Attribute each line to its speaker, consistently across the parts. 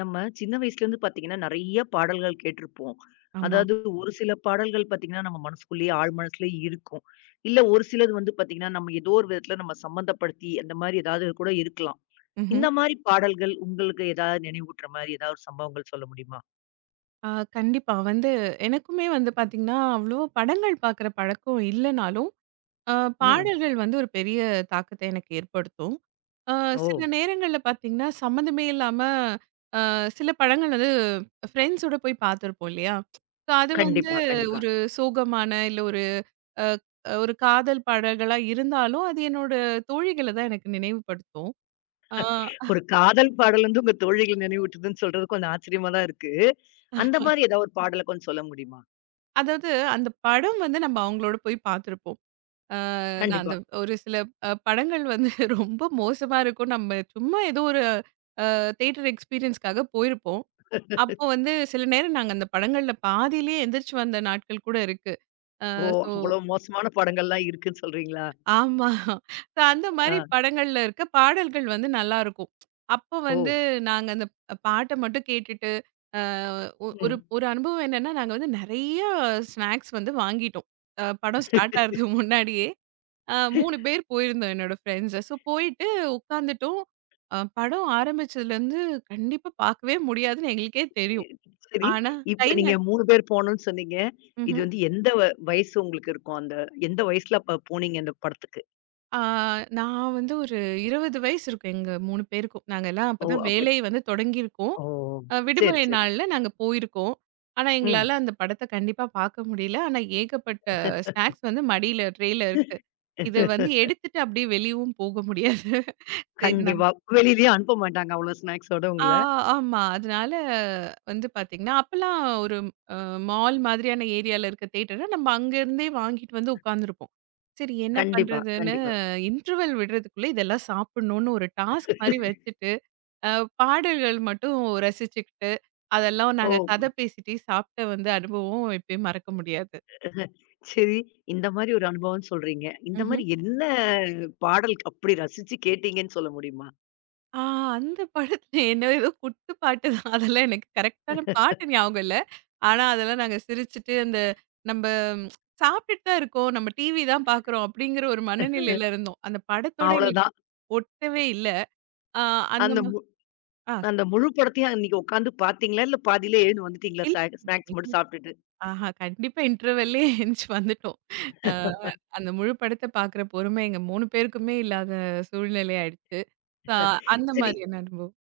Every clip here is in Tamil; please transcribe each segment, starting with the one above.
Speaker 1: நம்ம சின்ன வயசுலேருந்து பார்த்தீங்கன்னா, நெறைய பாடல்கள் கேட்டிருப்போம்.
Speaker 2: ஆமா.
Speaker 1: அதாவது ஒரு சில பாடல்கள் பார்த்தீங்கன்னா, நம்ம மனசுக்குள்ளேயே ஆழ் மனசுலயே இருக்கும். இல்ல ஒரு சிலது வந்து பார்த்தீங்கன்னா, நம்ம ஏதோ ஒரு விதத்துல நம்ம சம்மந்தப்படுத்தி, அந்த மாரி ஏதாவது கூட இருக்கலாம்.
Speaker 2: ம்ஹ்ம்.
Speaker 1: இந்த மாரி பாடல்கள் உங்களுக்கு ஏதாவது நினைவூட்டுற மாரி ஏதாவது ஒரு சம்பவங்கள் சொல்ல முடியுமா?
Speaker 2: ஆ கண்டிப்பா. எனக்குமே வந்து பார்த்தீங்கன்னா, அவ்ளோ படங்கள் பார்க்குற பழக்கம் இல்லனாலும், அ
Speaker 1: ம்.
Speaker 2: பாடல்கள் வந்து ஒரு பெரிய தாக்கத்த எனக்கு ஏற்படுத்தும். அ
Speaker 1: ஓ!
Speaker 2: சில நேரங்கள்ல பார்த்தீங்கன்னா, சம்மந்தமே இல்லாம சில படங்கள் வந்து ஃப்ரெண்ட்ஸோட போய் பார்த்துருப்போம் இல்லையா? ஸோ அது வந்து
Speaker 1: கண்டிப்பா, கண்டிப்பா.
Speaker 2: ஒரு சோகமான இல்ல அ ஒரு காதல் பாடல்களா இருந்தாலும், அது என்னோட தோழிகள தான் எனக்கு நினைவுபடுத்தும். ஆ
Speaker 1: ஒரு காதல் பாடல் வந்து உங்க தோழிகள நினைவூட்டுதுன்னு சொல்றது கொஞ்சம் ஆச்சரியமா தான் இருக்கு. அந்த மாரி ஏதாவது ஒரு பாடல கொஞ்சம் சொல்ல முடியுமா?
Speaker 2: அதாவது அந்த படம் வந்து நம்ம அவங்களோட போய் பார்த்துருப்போம். நான்
Speaker 1: கண்டிப்பா.
Speaker 2: அந்த ஒரு சில படங்கள் வந்து ரொம்ப மோசமா இருக்கும். நம்ம சும்மா ஏதோ ஒரு தியேட்டர் எக்ஸ்பீரியன்ஸ்க்காக போயிருப்போம். அப்போ வந்து சில நேரம் நாங்க அந்த படங்கள்ல பாதியிலேயே எந்திரிச்சு வந்த நாட்கள் கூட இருக்கு. அ
Speaker 1: ஓ!
Speaker 2: ஸோ
Speaker 1: அவ்வளோ மோசமான படங்கள்லாம் இருக்குன்னு சொல்றீங்களா?
Speaker 2: ஆமா. ஸோ அந்த மாரி
Speaker 1: ஆ.
Speaker 2: படங்கள்ல இருக்க பாடல்கள் வந்து நல்லாருக்கும். அப்போ
Speaker 1: ஓ!
Speaker 2: வந்து நாங்க அந்த பாட்ட மட்டும் கேட்டுட்டு, அ ஒ ஒரு
Speaker 1: ம்.
Speaker 2: ஒரு அனுபவம் என்னன்னா, நாங்க வந்து நெறைய ஸ்நாக்ஸ் வந்து வாங்கிட்டோம். படம் ஸ்டார்ட் ஆகுறதுக்கு முன்னாடியே. 3 பேர் போயிருந்தோம் என்னோட ஃப்ரெண்ட்ஸ். ஸோ போயிட்டு உட்காந்துட்டோம். படம் ஆரம்பிச்சதுலேருந்து கண்டிப்பா பார்க்கவே முடியாதுன்னு எங்களுக்கே தெரியும்.
Speaker 1: சரி.
Speaker 2: ஆனா கை
Speaker 1: இப்ப
Speaker 2: ந
Speaker 1: நீங்க 3 பேர் போனோம்னு சொன்னீங்க. இது
Speaker 2: ம்ஹ்ம்.
Speaker 1: வந்து எந்த வயசு உங்களுக்கு இருக்கும்? அந்த எந்த வயசுல அப்ப போனீங்க அந்த படத்துக்கு?
Speaker 2: ஆ நான் வந்து ஒரு 20 வயசு இருக்கும் எங்க 3 பேருக்கும். நாங்க எல்லாம்
Speaker 1: ஓ!
Speaker 2: அப்பதான்
Speaker 1: அப்ப
Speaker 2: வேலை வந்து தொடங்கியிருக்கோம்.
Speaker 1: ஓ! சரி,
Speaker 2: விடுமுறை
Speaker 1: சரி.
Speaker 2: நாள்ல நாங்க போயிருக்கோம். ஆனா
Speaker 1: ம்.
Speaker 2: எங்களால அந்த படத்த கண்டிப்பா பார்க்க முடியல. ஆனா ஏகப்பட்ட ஸ்நாக்ஸ் வந்து மடியில ட்ரேல இருக்கு. இத வந்து எடுத்துட்டு அப்படியே வெளியவும் போக முடியாது. சரி நம்ம
Speaker 1: கண்டிப்பா. வெளியிலயும் அனுப்ப மாட்டாங்க அவ்ளோ ஸ்நாக்ஸோட
Speaker 2: ஆ
Speaker 1: உங்கள.
Speaker 2: ஆமா. அதனால வந்து பார்த்தீங்கன்னா, அப்பலாம் ஒரு அ மால் மாதிரியான ஏரியால இருக்க தியேட்டர நம்ம அங்கருந்தே வாங்கிட்டு வந்து உட்கார்ந்துருப்போம். சரி என்ன
Speaker 1: கண்டிப்பா,
Speaker 2: பண்றதுன்னு
Speaker 1: கண்டிப்பா.
Speaker 2: இன்டர்வல் விடுறதுக்குள்ள இதெல்லாம் சாப்பிடணும்னு ஒரு டாஸ்க் மாரி வச்சுட்டு, அ பாடல்கள் மட்டும் ரசிச்சுக்கிட்டு, அதெல்லாம்
Speaker 1: ஓ!
Speaker 2: நாங்க கதை பேசிட்டே சாப்பிட்ட வந்து அனுபவம் எப்பயும் மறக்க முடியாது.
Speaker 1: சரி. இந்த மாரி ஒரு அனுபவம்னு சொல்றீங்க. இந்த மாரி என்ன பாடல் அப்படி ரசிச்சு கேட்டீங்கன்னு சொல்ல முடியுமா?
Speaker 2: ஆ அந்த படத்துல என்ன ஏதோ குத்து பாட்டு தான். அதெல்லாம் எனக்கு கரெக்ட்டான பாட்டு ஞாபகம் இல்ல. ஆனா, அதெல்லாம் நாங்க சிரிச்சுட்டு அந்த நம்ப சாப்பிட்டுட்டு தான் இருக்கோம். நம்ம டிவி தான் பார்க்குறோம் அப்படிங்கிற ஒரு
Speaker 1: அ
Speaker 2: மனநிலையில இருந்தோம். அந்த படத்தோட எங்களுக்கு
Speaker 1: அவ்வளோதான்.
Speaker 2: ஒட்டவே இல்ல. ஆ அந்த
Speaker 1: அந்த
Speaker 2: மா ஆ
Speaker 1: அந்த
Speaker 2: சரி.
Speaker 1: முழு படத்தையும் அன்னைக்கு உட்காந்து பார்த்தீங்களா? இல்ல பாதியிலே எழுந்து வந்துட்டீங்களா?
Speaker 2: இல்
Speaker 1: ஸ்நாக்ஸ் மட்டும் சாப்பிட்டுட்டு.
Speaker 2: ஆஹா கண்டிப்பா இன்டர்வெல்லயே எந்திச்சு வந்துட்டோம். அ அந்த முழு படத்த பார்க்குற பொறுமை எங்க 3 பேருக்குமே இல்லாத சூழ்நிலை ஆயிடுச்சு. ச அந்த
Speaker 1: சரி.
Speaker 2: மாரியான அனுபவம்.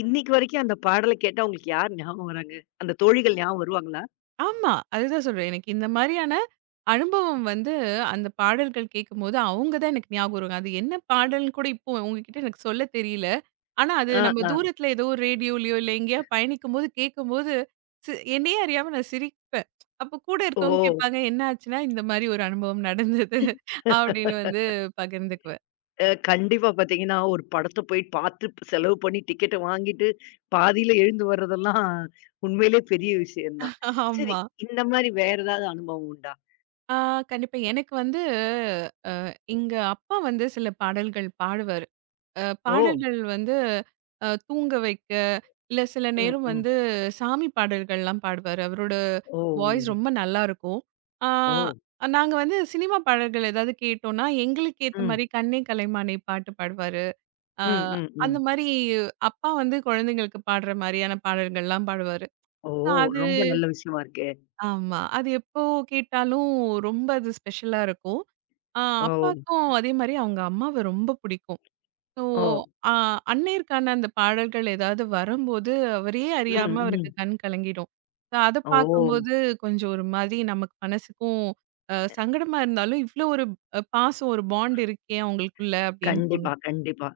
Speaker 1: இன்னைக்கு வரைக்கும் அந்த பாடல கேட்டா உங்களுக்கு யார் ஞாபகம் வராங்க? அந்த தோழிகள் ஞாபகம் வருவாங்களா?
Speaker 2: ஆமா. அதுதான் சொல்றேன். எனக்கு இந்த மாரியான அனுபவம் வந்து அந்த பாடல்கள் கேட்கும்போது, அவங்க தான் எனக்கு ஞாபகம் வருவாங்க. அது என்ன பாடல்ன்னு கூட இப்போ உங்ககிட்ட எனக்கு சொல்ல தெரியல. ஆனா, அது
Speaker 1: ஆ,
Speaker 2: நம்ம
Speaker 1: ஆ.
Speaker 2: தூரத்துல ஏதோ ஒரு ரேடியோலயோ இல்ல எங்கேயாவது பயணிக்கும்போது கேட்கும்போது, என்னையே அறியாம நான் சிரிப்பேன். அப்போ கூட
Speaker 1: ஓ!
Speaker 2: இருக்கவங்க கேட்பாங்க, "என்ன ஆச்சுன்னா, இந்த மாரி ஒரு அனுபவம் நடந்தது." அப்படின்னு வந்து பகிர்ந்துக்குவேன்.
Speaker 1: அ கண்டிப்பா பார்த்தீங்கன்னா, ஒரு படத்த போய் பார்த்து செலவு பண்ணி டிக்கெட்ட வாங்கிட்டு, பாதியில எழுந்து வர்றதெல்லாம் உண்மையிலே பெரிய விஷயம் தான். சரி,
Speaker 2: ஆமா.
Speaker 1: இந்த மாரி வேற ஏதாவது அனுபவம் உண்டா?
Speaker 2: ஆ கண்டிப்பா. எனக்கு வந்து எங்க அப்பா வந்து சில பாடல்கள் பாடுவாரு.
Speaker 1: ஓ!
Speaker 2: பாடல்கள் வந்து தூங்க வைக்க, இல்ல சில
Speaker 1: ம்,
Speaker 2: நேரம்
Speaker 1: ம்.
Speaker 2: வந்து சாமி பாடல்கள்லாம் பாடுவாரு. அவரோட
Speaker 1: ஓ!
Speaker 2: வாய்ஸ்
Speaker 1: ஓ!
Speaker 2: ரொம்ப நல்லாருக்கும். ஆ
Speaker 1: ஓ!
Speaker 2: நாங்க வந்து சினிமா பாடல்கள் ஏதாவது கேட்டோம்னா, எங்களுக்கு ஏத்த
Speaker 1: ம்.
Speaker 2: மாரி கண்ணே கலைமானே பாட்டு பாடுவாரு. அ
Speaker 1: ம், ம்,
Speaker 2: அந்த
Speaker 1: ம்.
Speaker 2: மாரி அப்பா வந்து குழந்தைங்களுக்கு பாடுற மாரியான பாடல்கள்லாம் பாடுவாரு.
Speaker 1: ஓ!
Speaker 2: So அது
Speaker 1: ரொம்ப நல்ல விஷயமா இருக்கே!
Speaker 2: ஆமா. அது எப்போ கேட்டாலும் ரொம்ப அது ஸ்பெஷலா இருக்கும். அ
Speaker 1: ஓ!
Speaker 2: அப்பாக்கும் அதே மாரி அவங்க அம்மாவ ரொம்ப புடிக்கும். ஸோ,
Speaker 1: ஓ!
Speaker 2: அ அன்னையருக்கான அந்த பாடல்கள் ஏதாவது வரும்போது, அவரையே
Speaker 1: ம்,
Speaker 2: அறியாம அவருக்கு
Speaker 1: ம்.
Speaker 2: கண் கலங்கிடும். ஸோ, அத
Speaker 1: ஓ!
Speaker 2: பார்க்கும்போது கொஞ்சம் ஒரு மாதிரி நமக்கு மனசுக்கும் சங்கடமா இருந்தாலும், இவ்ளோ ஒரு பாசம் ஒரு பாண்ட் இருக்கே அவங்களுக்குள்ள அப்படின்னு
Speaker 1: கண்டிப்பா,
Speaker 2: தோணும்.
Speaker 1: கண்டிப்பா.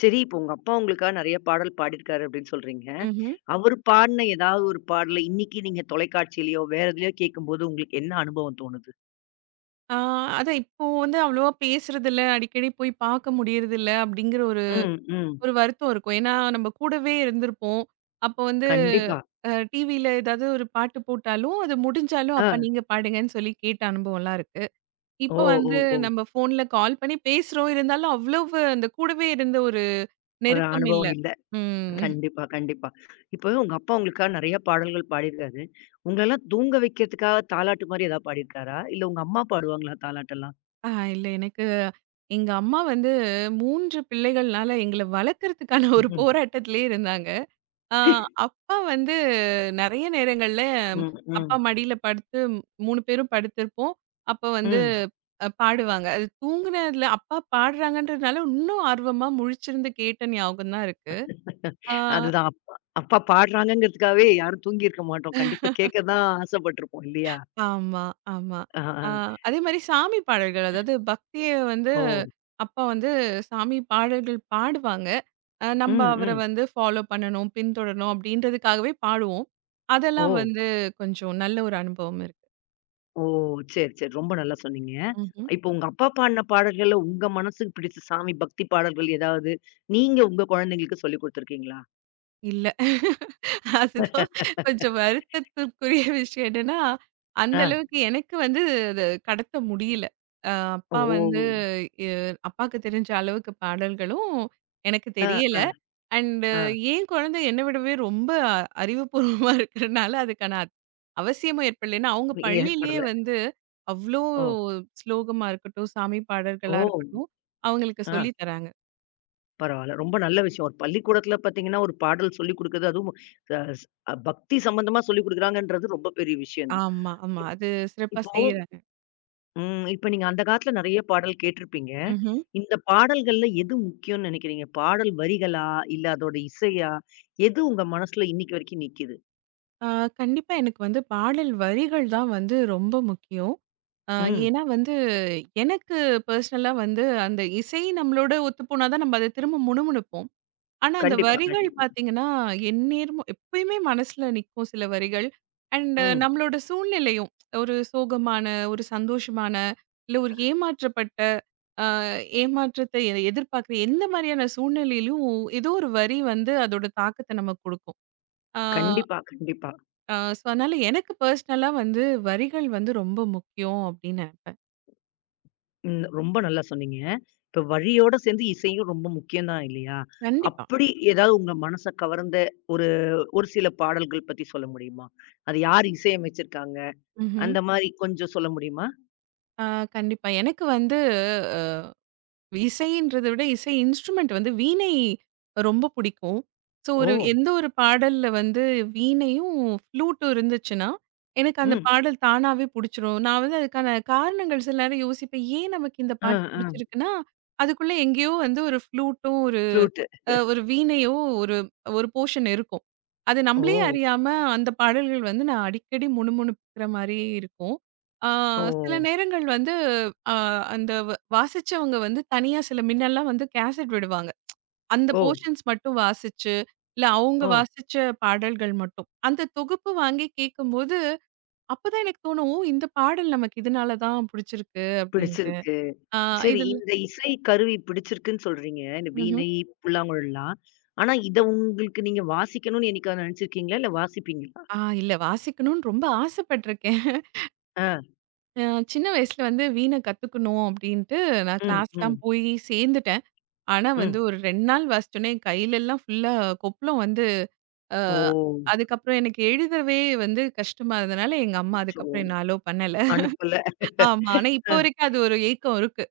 Speaker 1: சரி, இப்போ உங்க அப்பா உங்களுக்காக நெறைய பாடல் பாடியிருக்காரு அப்படின்னு சொல்றீங்க.
Speaker 2: ம்ஹ்ம்.
Speaker 1: அவரு பாடுன ஏதாவது ஒரு பாடல இன்னைக்கு நீங்க தொலைக்காட்சியிலயோ, வேற எதுலயோ கேட்கும்போது உங்களுக்கு என்ன அனுபவம் தோணுது?
Speaker 2: ஆ அதான் இப்போ வந்து அவ்வளவா பேசுறதில்ல, அடிக்கடி போய் பார்க்க முடியறதில்ல அப்படிங்கிற ஒரு
Speaker 1: ம், ம்.
Speaker 2: ஒரு வருத்தம் இருக்கும். ஏன்னா நம்ம கூடவே இருந்திருப்போம். அப்போ வந்து
Speaker 1: கண்டிப்பா.
Speaker 2: டிவியில ஏதாவது ஒரு பாட்டு போட்டாலும், அது முடிஞ்சாலும்,
Speaker 1: ஆ.
Speaker 2: "அப்பா நீங்க பாடுங்கன்னு" சொல்லி கேட்ட அனுபவம்லாம் இருக்கு.
Speaker 1: ஓ,
Speaker 2: இப்ப
Speaker 1: ஓ,
Speaker 2: வந்து
Speaker 1: ஓ!
Speaker 2: நம்ம ஃபோன்ல கால் பண்ணி பேசுறோம். இருந்தாலும் அவ்வளவு அந்த கூடவே இருந்த ஒரு
Speaker 1: ஒரு
Speaker 2: நெருக்கம் இல்ல.
Speaker 1: அனுபவம் இல்ல.
Speaker 2: ம்.
Speaker 1: கண்டிப்பா, கண்டிப்பா. இப்போ உங்க அப்பா உங்களுக்காக நெறைய பாடல்கள் பாடியிருக்காரு. உங்களலாம் தூங்க வைக்கிறதுக்காக தாலாட்டு மாரி ஏதாவது பாடியிருக்காரா? இல்ல உங்க அம்மா பாடுவாங்களா தாலாட்டெல்லாம்?
Speaker 2: இல்ல எனக்கு எங்க அம்மா வந்து 3 பிள்ளைகள்னால எங்கள வளர்க்கறதுக்கான
Speaker 1: ம்,
Speaker 2: ஒரு
Speaker 1: ம்.
Speaker 2: போராட்டத்திலேயே இருந்தாங்க. ஆ அப்பா வந்து நெறைய நேரங்கள்ல ம், அப்பா
Speaker 1: ம்.
Speaker 2: மடியில படுத்து 3 பேரும் படுத்திருப்போம். அப்ப வந்து
Speaker 1: ம்.
Speaker 2: பாடுவாங்க. அது தூங்குனதுல அப்பா பாடுறாங்கன்றதுனால இன்னும் ஆர்வமா முழிச்சிருந்து கேட்ட ஞாபகம் தான் இருக்கு. ஆ.
Speaker 1: அதுதான். அப்பா அப்பா பாடுறாங்கங்கிறதுக்காகவே யாரும் தூங்கியிருக்க மாட்டோம். கண்டிப்பா கேட்க தான் ஆசைப்பட்டுருப்போம் இல்லையா?
Speaker 2: ஆமா, ஆமா.
Speaker 1: ஆ, ஆ.
Speaker 2: ஆ அதேமாரி சாமி பாடல்கள். அதாவது பக்திய வந்து
Speaker 1: ஓ!
Speaker 2: அப்பா வந்து சாமி பாடல்கள் பாடுவாங்க. நம்ப
Speaker 1: ம்,
Speaker 2: அவர
Speaker 1: ம்.
Speaker 2: வந்து ஃபாலோ பண்ணணும், பின்தொடரணும் அப்டின்றதுக்காகவே பாடுவோம். அதெல்லாம்
Speaker 1: ஓ!
Speaker 2: வந்து கொஞ்சம் நல்ல ஒரு அனுபவம் இருக்கு.
Speaker 1: ஓ! சரி, சரி. ரொம்ப நல்லா சொன்னீங்க.
Speaker 2: ம்ஹ்ம்.
Speaker 1: இப்போ உங்க அப்பா பாடின பாடல்கள்ல உங்க மனசுக்கு பிடிச்ச சாமி பக்தி பாடல்கள் ஏதாவது நீங்க உங்க குழந்தைங்களுக்கு சொல்லிக் குடுத்துருக்கீங்களா?
Speaker 2: இல்ல. அதுதான் கொஞ்சம் வருத்தத்திற்குரிய விஷயம் என்னன்னா, அந்த
Speaker 1: ஆ.
Speaker 2: அளவுக்கு எனக்கு வந்து அது கடத்த முடியல. அ
Speaker 1: ஓ!
Speaker 2: அப்பா வந்து எ அப்பாக்கு தெரிஞ்ச அளவுக்கு பாடல்களும் எனக்கு
Speaker 1: ஆ,
Speaker 2: தெரியல.
Speaker 1: ஆ,
Speaker 2: அண்ட்
Speaker 1: ஆ.
Speaker 2: என் குழந்தை என்ன விடவே ரொம்ப அறிவுபூர்வமா இருக்கிறனால அவசியமும் ஏற்படல ஏன்னா அவங்க பள்ளியிலேயே
Speaker 1: ஏற்படல.
Speaker 2: வந்து அவ்வளோ
Speaker 1: ஓ!
Speaker 2: ஸ்லோகமா இருக்கட்டும் சாமி பாடல்களா
Speaker 1: ஓ!
Speaker 2: இருக்கட்டும் அவங்களுக்கு
Speaker 1: ஆ.
Speaker 2: சொல்லி தராங்க.
Speaker 1: பரவால்ல. ரொம்ப நல்ல விஷயம். ஒரு பள்ளிக்கூடத்தில பார்த்தீங்கன்னா, ஒரு பாடல் சொல்லிக் குடுக்குறது அதுவும் அ ஸ் பக்தி சம்பந்தமா சொல்லிக் குடுக்குறாங்கன்றது ரொம்ப பெரிய விஷயம் தான்.
Speaker 2: ஆமா, ஆமா.
Speaker 1: இப்
Speaker 2: அது சிறப்பா
Speaker 1: இப்போ
Speaker 2: செய்யறாங்க.
Speaker 1: ம். இப்ப நீங்க அந்த காலத்தில நெறைய பாடல் கேட்டிருப்பீங்க.
Speaker 2: ம்ஹும்.
Speaker 1: இந்த பாடல்கள்ல எது முக்கியம்னு நெனைக்கிறீங்க? பாடல் வரிகளா? இல்ல அதோட இசையா? எது உங்க மனசுல இன்னைக்கு வரைக்கும் நிக்கிது?
Speaker 2: கண்டிப்பா எனக்கு வந்து பாடல் வரிகள் தான் வந்து ரொம்ப முக்கியம்.
Speaker 1: ம்.
Speaker 2: ஏன்னா வந்து எனக்கு பர்சனலா வந்து அந்த இசை நம்மளோட ஒத்து போனாதான் நம்ம அதை திரும்ப முணுமுணுப்போம். ஆனா, அந்த
Speaker 1: கண்டிப்பா,
Speaker 2: வரிகள்
Speaker 1: கண்டிப்பா.
Speaker 2: பார்த்தீங்கன்னா, எந்நேரமும் எப்பயுமே மனசுல நிக்கும் சில வரிகள். அண்ட்
Speaker 1: ம்.
Speaker 2: நம்மளோட சூழ்நிலையும் ஒரு சோகமான, ஒரு சந்தோஷமான, இல்ல ஒரு ஏமாற்றப்பட்ட ஏமாற்றத்தை எதிர்பார்க்குற எந்த மாதிரியான சூழ்நிலையிலும் ஏதோ ஒரு வரி வந்து அதோட தாக்கத்த நமக்கு குடுக்கும். ஆ,
Speaker 1: கண்டிப்பா, கண்டிப்பா.
Speaker 2: ஆ ஸோ அதனால எனக்கு பர்சனலா வந்து வரிகள் வந்து ரொம்ப முக்கியம் அப்டின்னு நெனப்பேன்.
Speaker 1: ம். ரொம்ப நல்லா சொன்னீங்க. இப்ப வரியோட சேர்ந்து இசையும் ரொம்ப முக்கியம் தான் இல்லையா?
Speaker 2: கண்டிப்பா.
Speaker 1: அப்படி ஏதாவது உங்க மனச கவர்ந்த ஒரு ஒரு சில பாடல்கள் பத்தி சொல்ல முடியுமா? அது யார் இசையமைச்சிருக்காங்க?
Speaker 2: ம்ஹ்ம்.
Speaker 1: அந்த மாரி கொஞ்சம் சொல்ல முடியுமா?
Speaker 2: ஆ கண்டிப்பா. எனக்கு வந்து அ இசைன்றத விட இசை இன்ஸ்ட்ருமெண்ட் வந்து வீணை ரொம்ப பிடிக்கும். ஸோ,
Speaker 1: ஓ!
Speaker 2: ஒரு எந்த ஒரு பாடல்ல வந்து வீணையும், ஃப்ளூட்டும் இருந்துச்சுன்னா, எனக்கு அந்த
Speaker 1: ம்.
Speaker 2: பாடல் தானாவே புடிச்சிரும். நான் வந்து அதுக்கான காரணங்கள் சில நேரம் யோசிப்பேன். ஏன் நமக்கு இந்த
Speaker 1: ஆ,
Speaker 2: பாட்டு
Speaker 1: ஆ.
Speaker 2: புடிச்சிருக்குன்னா, அதுக்குள்ள எங்கேயோ வந்து ஒரு ஃப்ளூட்டும்,
Speaker 1: ஃப்ளூட்டு.
Speaker 2: ஒரு வீணையோ, ஒரு ஒரு போர்ஷன் இருக்கும். அது நம்மளே
Speaker 1: ஓ!
Speaker 2: அறியாம அந்த பாடல்கள் வந்து நான் அடிக்கடி முணுமுணுக்கிற மாரியே இருக்கும். ஆ
Speaker 1: ஓ!
Speaker 2: சில நேரங்கள் வந்து அ அந்த வாசிச்சவங்க வந்து தனியா சில மின்னல்லாம் வந்து கேசட் விடுவாங்க. அந்த
Speaker 1: ஓ!
Speaker 2: போர்ஷன்ஸ் மட்டும் வாசிச்சு, இல்ல அவங்க
Speaker 1: ஓ!
Speaker 2: வாசிச்ச பாடல்கள் மட்டும். அந்த தொகுப்பு வாங்கி கேட்கும்போது, அப்பதான் எனக்கு தோணும், "ஓ! இந்த பாடல் நமக்கு இதனால தான் புடிச்சிருக்கு" அப்படின்ட்டு.
Speaker 1: பிடிச்சிருக்கு.
Speaker 2: ஆ
Speaker 1: சரி,
Speaker 2: இதில
Speaker 1: இந்த இசை கருவி பிடிச்சிருக்குன்னு சொல்றீங்க. இந்த
Speaker 2: ம்ஹ்ம்.
Speaker 1: வீணை, புல்லாங்குழல்லாம். ஆனா, இத உங்களுக்கு நீங்க வாசிக்கணும்னு என்னைக்காவது நெனச்சிருக்கீங்களா? இல்ல வாசிப்பீங்களா?
Speaker 2: ஆ இல்ல வாசிக்கணும்னு ரொம்ப ஆசைப்பட்டுருக்கேன்.
Speaker 1: ஆ.
Speaker 2: அ சின்ன வயசுல வந்து வீணை கத்துக்கணும் அப்படின்ட்டு நான்
Speaker 1: ம்,
Speaker 2: கிளாஸ்லாம்
Speaker 1: ம்,
Speaker 2: போய் சேர்ந்துட்டேன். ஆனா வந்து
Speaker 1: ம்.
Speaker 2: ஒரு 2 நாள் வாசிச்சோன்னே என் கையிலெல்லாம் ஃபுல்லா கொப்பளம் வந்து அ
Speaker 1: ஓ!
Speaker 2: அதுக்கப்புறம் எனக்கு எழுதவே வந்து கஷ்டமா இருந்தனால எங்க அம்மா
Speaker 1: அச்சோ!
Speaker 2: அதுக்கப்புறம் என்ன அலோவ் பண்ணல.
Speaker 1: அனுப்பல.
Speaker 2: ஆமா. ஆனா இப்போ
Speaker 1: அ.
Speaker 2: வரைக்கும் அது ஒரு ஏக்கம் இருக்கு.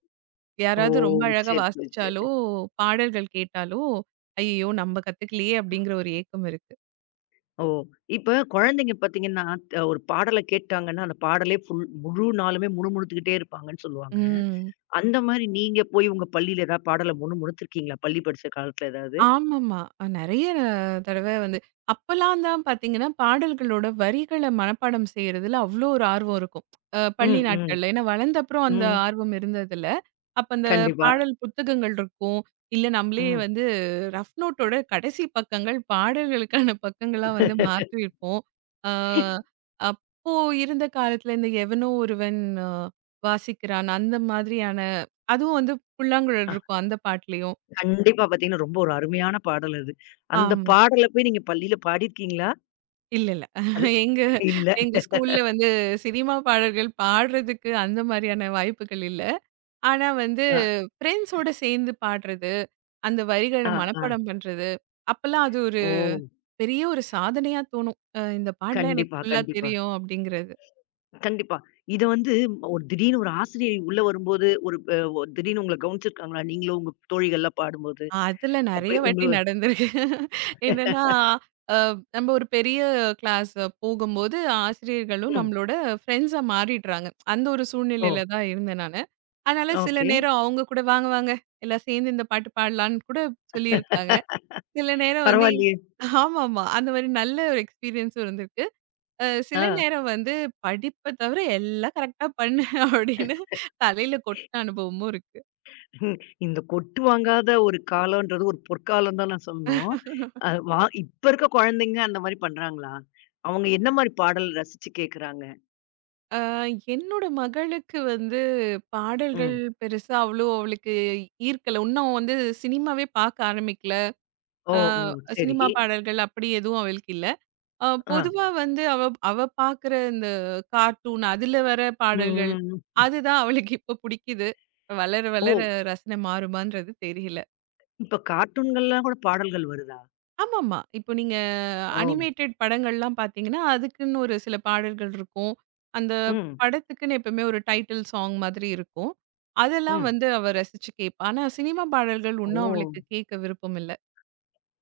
Speaker 1: ஓ!
Speaker 2: யாராவது ரொம்ப அழகா
Speaker 1: சரி, சரி,
Speaker 2: வாசிச்சாலோ,
Speaker 1: சரி.
Speaker 2: பாடல்கள் கேட்டாலோ, ஐயையோ! நம்ம கத்துக்கலையே அப்படிங்கிற ஒரு ஏக்கம் இருக்கு.
Speaker 1: ஓ! இப்ப குழந்தைங்க பார்த்தீங்கன்னா, ஒரு பாடல கேட்டாங்கன்னா, அந்த பாடலே ஃபுல் முழு நாளுமே முணுமுணுத்துக்கிட்டே இருப்பாங்கன்னு சொல்லுவாங்க.
Speaker 2: ம்.
Speaker 1: அந்த மாரி நீங்க போய் உங்க பள்ளியில ஏதாவது பாடல முணுமுணுத்துருக்கீங்களா? பள்ளி படிச்ச காலத்துல ஏதாவது?
Speaker 2: ஆமாமா. நெறைய தடவ வந்து அப்பலாம் தான் பார்த்தீங்கன்னா, பாடல்களோட வரிகள மனப்பாடம் செய்றதுல அவ்ளோ ஒரு ஆர்வம் இருக்கும். பள்ளி
Speaker 1: ம், ம்,
Speaker 2: நாட்கள்ல. ஏன்னா வளர்ந்த அப்புறம் அந்த
Speaker 1: ம்.
Speaker 2: ஆர்வம் இருந்ததில்ல. அப்ப அந்த
Speaker 1: கண்டிப்பா.
Speaker 2: பாடல் புத்தகங்கள் இருக்கும். இல்ல நம்மளே
Speaker 1: ம்.
Speaker 2: வந்து ரஃப் நோட்டோட கடைசி பக்கங்கள் பாடல்களுக்கான பக்கங்களா வந்து மாற்றியிருப்போம். அ அப்போ இருந்த காலத்துல இந்த எவனோ ஒருவன் அஹ், வாசிக்கிறான் அந்த மாதிரியான அதுவும் வந்து புல்லாங்குழல்
Speaker 1: அ
Speaker 2: இருக்கும் அந்த பாட்டுலயும்.
Speaker 1: கண்டிப்பா பார்த்தீங்கன்னா, ரொம்ப ஒரு அருமையான பாடல் அது. அந்த
Speaker 2: ஆமா.
Speaker 1: பாடல போய் நீங்க பள்ளியில பாடியிருக்கீங்களா?
Speaker 2: இல்ல, இல்ல.
Speaker 1: அது
Speaker 2: எங்க
Speaker 1: இல்ல.
Speaker 2: எங்க ஸ்கூல்ல வந்து சினிமா பாடல்கள் பாடுறதுக்கு அந்த மாரியான வாய்ப்புகள் இல்ல. ஆனா வந்து
Speaker 1: அ,
Speaker 2: ஃப்ரெண்ட்ஸோட சேர்ந்து பாடுறது, அந்த
Speaker 1: அ,
Speaker 2: வரிகள
Speaker 1: அ.
Speaker 2: மனப்பாடம் பண்றது, அப்பலாம் அது ஒரு
Speaker 1: ஓ!
Speaker 2: பெரிய ஒரு சாதனையா தோணும். இந்த பாடலாம் எனக்கு
Speaker 1: கண்டிப்பா,
Speaker 2: ஃபுல்லா
Speaker 1: கண்டிப்பா.
Speaker 2: தெரியும் அப்படிங்கிறது.
Speaker 1: கண்டிப்பா. இத வந்து ஒரு திடீர்னு ஒரு ஆசிரியை உள்ள வரும்போது, ஒரு ப திடீர்னு உங்கள கவனிச்சிருக்காங்களா? நீங்களும் உங்க தோழிகள்லாம் பாடும்போது?
Speaker 2: அதுல நெறைய
Speaker 1: அப்ப உங்க
Speaker 2: வாட்டி நடந்திருக்கு. என்னன்னா, அ நம்ம ஒரு பெரிய கிளாஸ் போகும்போது ஆசிரியர்களும்
Speaker 1: ம்.
Speaker 2: நம்மளோட ஃப்ரெண்ட்ஸா மாறிடுறாங்க. அந்த ஒரு
Speaker 1: ஓ!
Speaker 2: சூழ்நிலையில தான் இருந்தேன் நானு. அதனால சில
Speaker 1: ஓகே.
Speaker 2: நேரம் அவங்க கூட வாங்க வாங்க எல்லாம் சேர்ந்து இந்த பாட்டு பாடலான்னு கூட சொல்லியிருக்காங்க. சில நேரம் வந்து
Speaker 1: பரவாயில்லையே!
Speaker 2: ஆமாமா. அந்த மாரி நல்ல ஒரு எக்ஸ்பீரியன்ஸும் இருந்திருக்கு. சில
Speaker 1: ஆ.
Speaker 2: நேரம் வந்து படிப்ப தவிர எல்லாம் கரெக்ட்டா பண்ணு அப்படின்னு தலையில கொட்டுன அனுபவமும் இருக்கு.
Speaker 1: ம். இந்த கொட்டு வாங்காத ஒரு காலம்ன்றது ஒரு பொற்காலம் தான் நான் சொல்லணும். அ வா இப்ப இருக்க குழந்தைங்க அந்த மாரி பண்றாங்களா? அவங்க என்ன மாரி பாடல் ரசிச்சு கேட்கறாங்க?
Speaker 2: ஆ, என்னோட மகளுக்கு வந்து பாடல்கள்
Speaker 1: ம்.
Speaker 2: பெருசா அவ்வளோ அவளுக்கு ஈர்க்கல. இன்னும் வந்து சினிமாவே பார்க்க ஆரம்பிக்கல.
Speaker 1: ஓ!
Speaker 2: ஆ
Speaker 1: ஓ! சரி.
Speaker 2: சினிமா பாடல்கள் அப்படி எதுவும் அவளுக்கு இல்ல.
Speaker 1: ஆ.
Speaker 2: பொதுவா வந்து அவ அவ பார்க்குற இந்த கார்ட்டூன் அதுல வர
Speaker 1: ம்.
Speaker 2: பாடல்கள்,
Speaker 1: ம். ம்.
Speaker 2: அதுதான் அவளுக்கு இப்ப புடிக்குது. வளர வளர
Speaker 1: ஓ!
Speaker 2: ரசனை மாறுமான்றது தெரியல.
Speaker 1: இப்ப கார்ட்டூன்கள்லாம் கூட பாடல்கள் வருதா?
Speaker 2: ஆமாமா. இப்போ நீங்க
Speaker 1: ஓ!
Speaker 2: அனிமேட்டட் படங்கள்லாம் பார்த்தீங்கன்னா, அதுக்குன்னு ஒரு சில பாடல்கள் இருக்கும். அந்த
Speaker 1: ம்.
Speaker 2: படத்துக்குன்னு எப்பவுமே ஒரு டைட்டில் சாங் மாதிரி இருக்கும். அதெல்லாம்
Speaker 1: ம்.
Speaker 2: வந்து அவ ரசிச்சு கேட்பா. ஆனா, சினிமா பாடல்கள்
Speaker 1: ஓ!
Speaker 2: ஒண்ணும் அவளுக்கு கேட்க விருப்பம் இல்ல.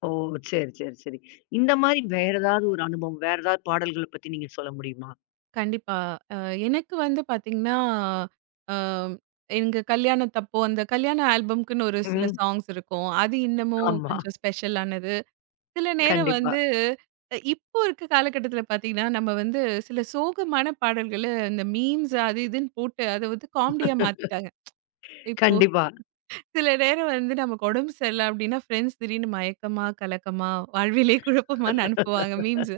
Speaker 1: ஓ! சரி, சரி, சரி. இந்த மாரி வேற ஏதாவது ஒரு அனுபவம், வேற ஏதாவது பாடல்கள பத்தி நீங்க சொல்ல முடியுமா?
Speaker 2: கண்டிப்பா. அ எனக்கு வந்து பார்த்தீங்கன்னா, அ எங்க கல்யாணத்தப்போ அந்த கல்யாண ஆல்பம்க்குன்னு ஒரு சில
Speaker 1: ம்.
Speaker 2: சாங்ஸ் இருக்கும். அது இன்னமும்
Speaker 1: ஆமா.
Speaker 2: கொஞ்சம் ஸ்பெஷலானது. சில நேரம்
Speaker 1: கண்டிப்பா.
Speaker 2: வந்து இப்போ இருக்க காலகட்டத்தில பார்த்தீங்கன்னா, நம்ம வந்து சில சோகமான பாடல்கள இந்த மீம்ஸ் அது இதுன்னு போட்டு அத வந்து காமெடியா மாத்திட்டாங்க. இப்போ
Speaker 1: கண்டிப்பா.
Speaker 2: சில நேரம் வந்து நமக்கு உடம்பு சரியில்ல அப்டின்னா, ஃப்ரெண்ட்ஸ் திடீர்னு மயக்கமா, கலக்கமா, வாழ்விலே குழப்பமான்னு அனுப்புவாங்க மீம்ஸு.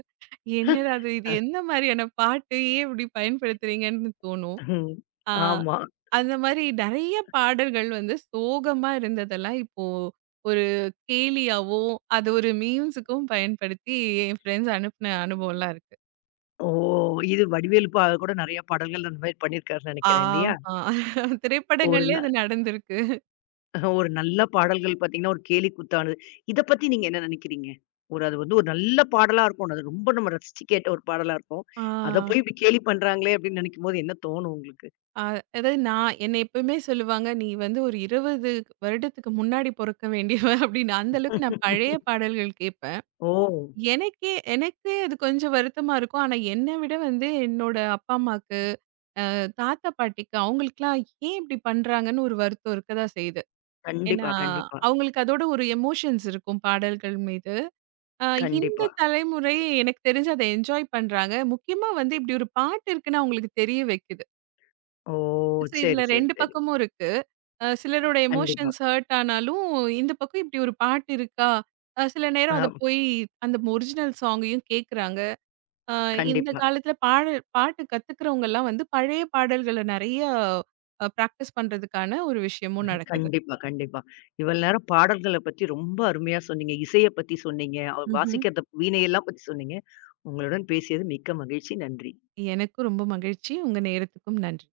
Speaker 2: என்னடா இது? இது என்ன மாரியான பாட்டு? ஏன் இப்டி பயன்படுத்துறீங்கன்னு தோணும்.
Speaker 1: ம்.
Speaker 2: ஆ.
Speaker 1: ஆமா.
Speaker 2: அந்த மாரி நெறைய பாடல்கள் வந்து சோகமா இருந்ததெல்லாம் இப்போ ஒரு கேலியாவோ, அது ஒரு மீம்ஸுக்கும் பயன்படுத்தி என் ஃப்ரெண்ட்ஸ் அனுப்புன அனுபவம்லாம் இருக்கு.
Speaker 1: ஓ! இது வடிவேலு பா கூட நெறைய பாடல்கள் அந்த மாரி பண்ணியிருக்காருன்னு நெனைக்கிறேன் இல்லையா?
Speaker 2: ஆமா.
Speaker 1: ஒரு
Speaker 2: திரைப்படங்கள்லயே
Speaker 1: ந
Speaker 2: அது நடந்திருக்கு.
Speaker 1: ஒரு நல்ல பாடல்கள் பார்த்தீங்கன்னா, ஒரு கேலி கூத்தானது. இத பத்தி நீங்க என்ன நெனைக்கிறீங்க? ஒரு அது வந்து ஒரு நல்ல பாடலா இருக்கும். அது ரொம்ப நம்ம ரசிச்சு கேட்ட ஒரு பாடலா இருக்கும்.
Speaker 2: ஆ.
Speaker 1: அத போய் இப்டி கேலி பண்றாங்களே! அப்டின்னு நெனைக்கும்போது என்ன தோணும் உங்களுக்கு?
Speaker 2: அ அதாவது நான் என்னை எப்பவுமே சொல்லுவாங்க, "நீ வந்து ஒரு 20 வருடத்துக்கு முன்னாடி பொறக்க வேண்டியவ" அப்படின்னு. அந்த அளவுக்கு நான் பழைய பாடல்கள் கேட்பேன்.
Speaker 1: ஓ!
Speaker 2: எனக்கே எனக்கே அது கொஞ்சம் வருத்தமா இருக்கும். ஆனா, என்ன விட வந்து என்னோட அப்பா, அம்மாக்கு தாத்தா பாட்டிக்கு அவங்களுக்குலாம் ஏன் இப்படி பண்றாங்கன்னு ஒரு வருத்தம் இருக்கதான் செய்யுது. ஏன்னா,
Speaker 1: கண்டிப்பா, கண்டிப்பா,
Speaker 2: அவங்களுக்கு அதோட ஒரு எமோஷன்ஸ் இருக்கும் பாடல்கள் மீது. அ இந்த
Speaker 1: கண்டிப்பா.
Speaker 2: தலைமுறை எனக்கு தெரிஞ்சு அத என்ஜாய் பண்றாங்க. முக்கியமா வந்து இப்படி ஒரு பாட்டு இருக்குன்னு அவங்களுக்கு தெரிய வைக்குது.
Speaker 1: ஓ!
Speaker 2: சோ இதுல
Speaker 1: சரி, சரி,
Speaker 2: 2
Speaker 1: சரி.
Speaker 2: பக்கமும் இருக்கு. சிலரோட
Speaker 1: கண்டிப்பா.
Speaker 2: எமோஷன்ஸ் ஹர்ட் ஆனாலும், இந்த பக்கம் இப்படி ஒரு பாட்டு இருக்கா? சில நேரம் அத
Speaker 1: ஆமா.
Speaker 2: போய் அந்த ஒரிஜினல் சாங்கையும் கேட்குறாங்க. அ இந்த
Speaker 1: கண்டிப்பா,
Speaker 2: காலத்துல பாடல் பாட்டு கத்துக்கிறவங்கலாம் வந்து பழைய பாடல்கள நெறைய பிராக்டிஸ் பண்றதுக்கான ஒரு விஷயமும் நடக்குது.
Speaker 1: கண்டிப்பா, கண்டிப்பா. இவ்வளவு நேரம் பாடல்கள பத்தி ரொம்ப அருமையா சொன்னீங்க. இசைய பத்தி சொன்னீங்க. அவர்
Speaker 2: ம்ஹ்ம்.
Speaker 1: வாசிக்கிறத வீணையெல்லாம் பத்தி சொன்னீங்க. உங்களுடன் பேசியது மிக்க மகிழ்ச்சி. நன்றி.
Speaker 2: எனக்கும் ரொம்ப மகிழ்ச்சி. உங்க நேரத்துக்கும் நன்றி.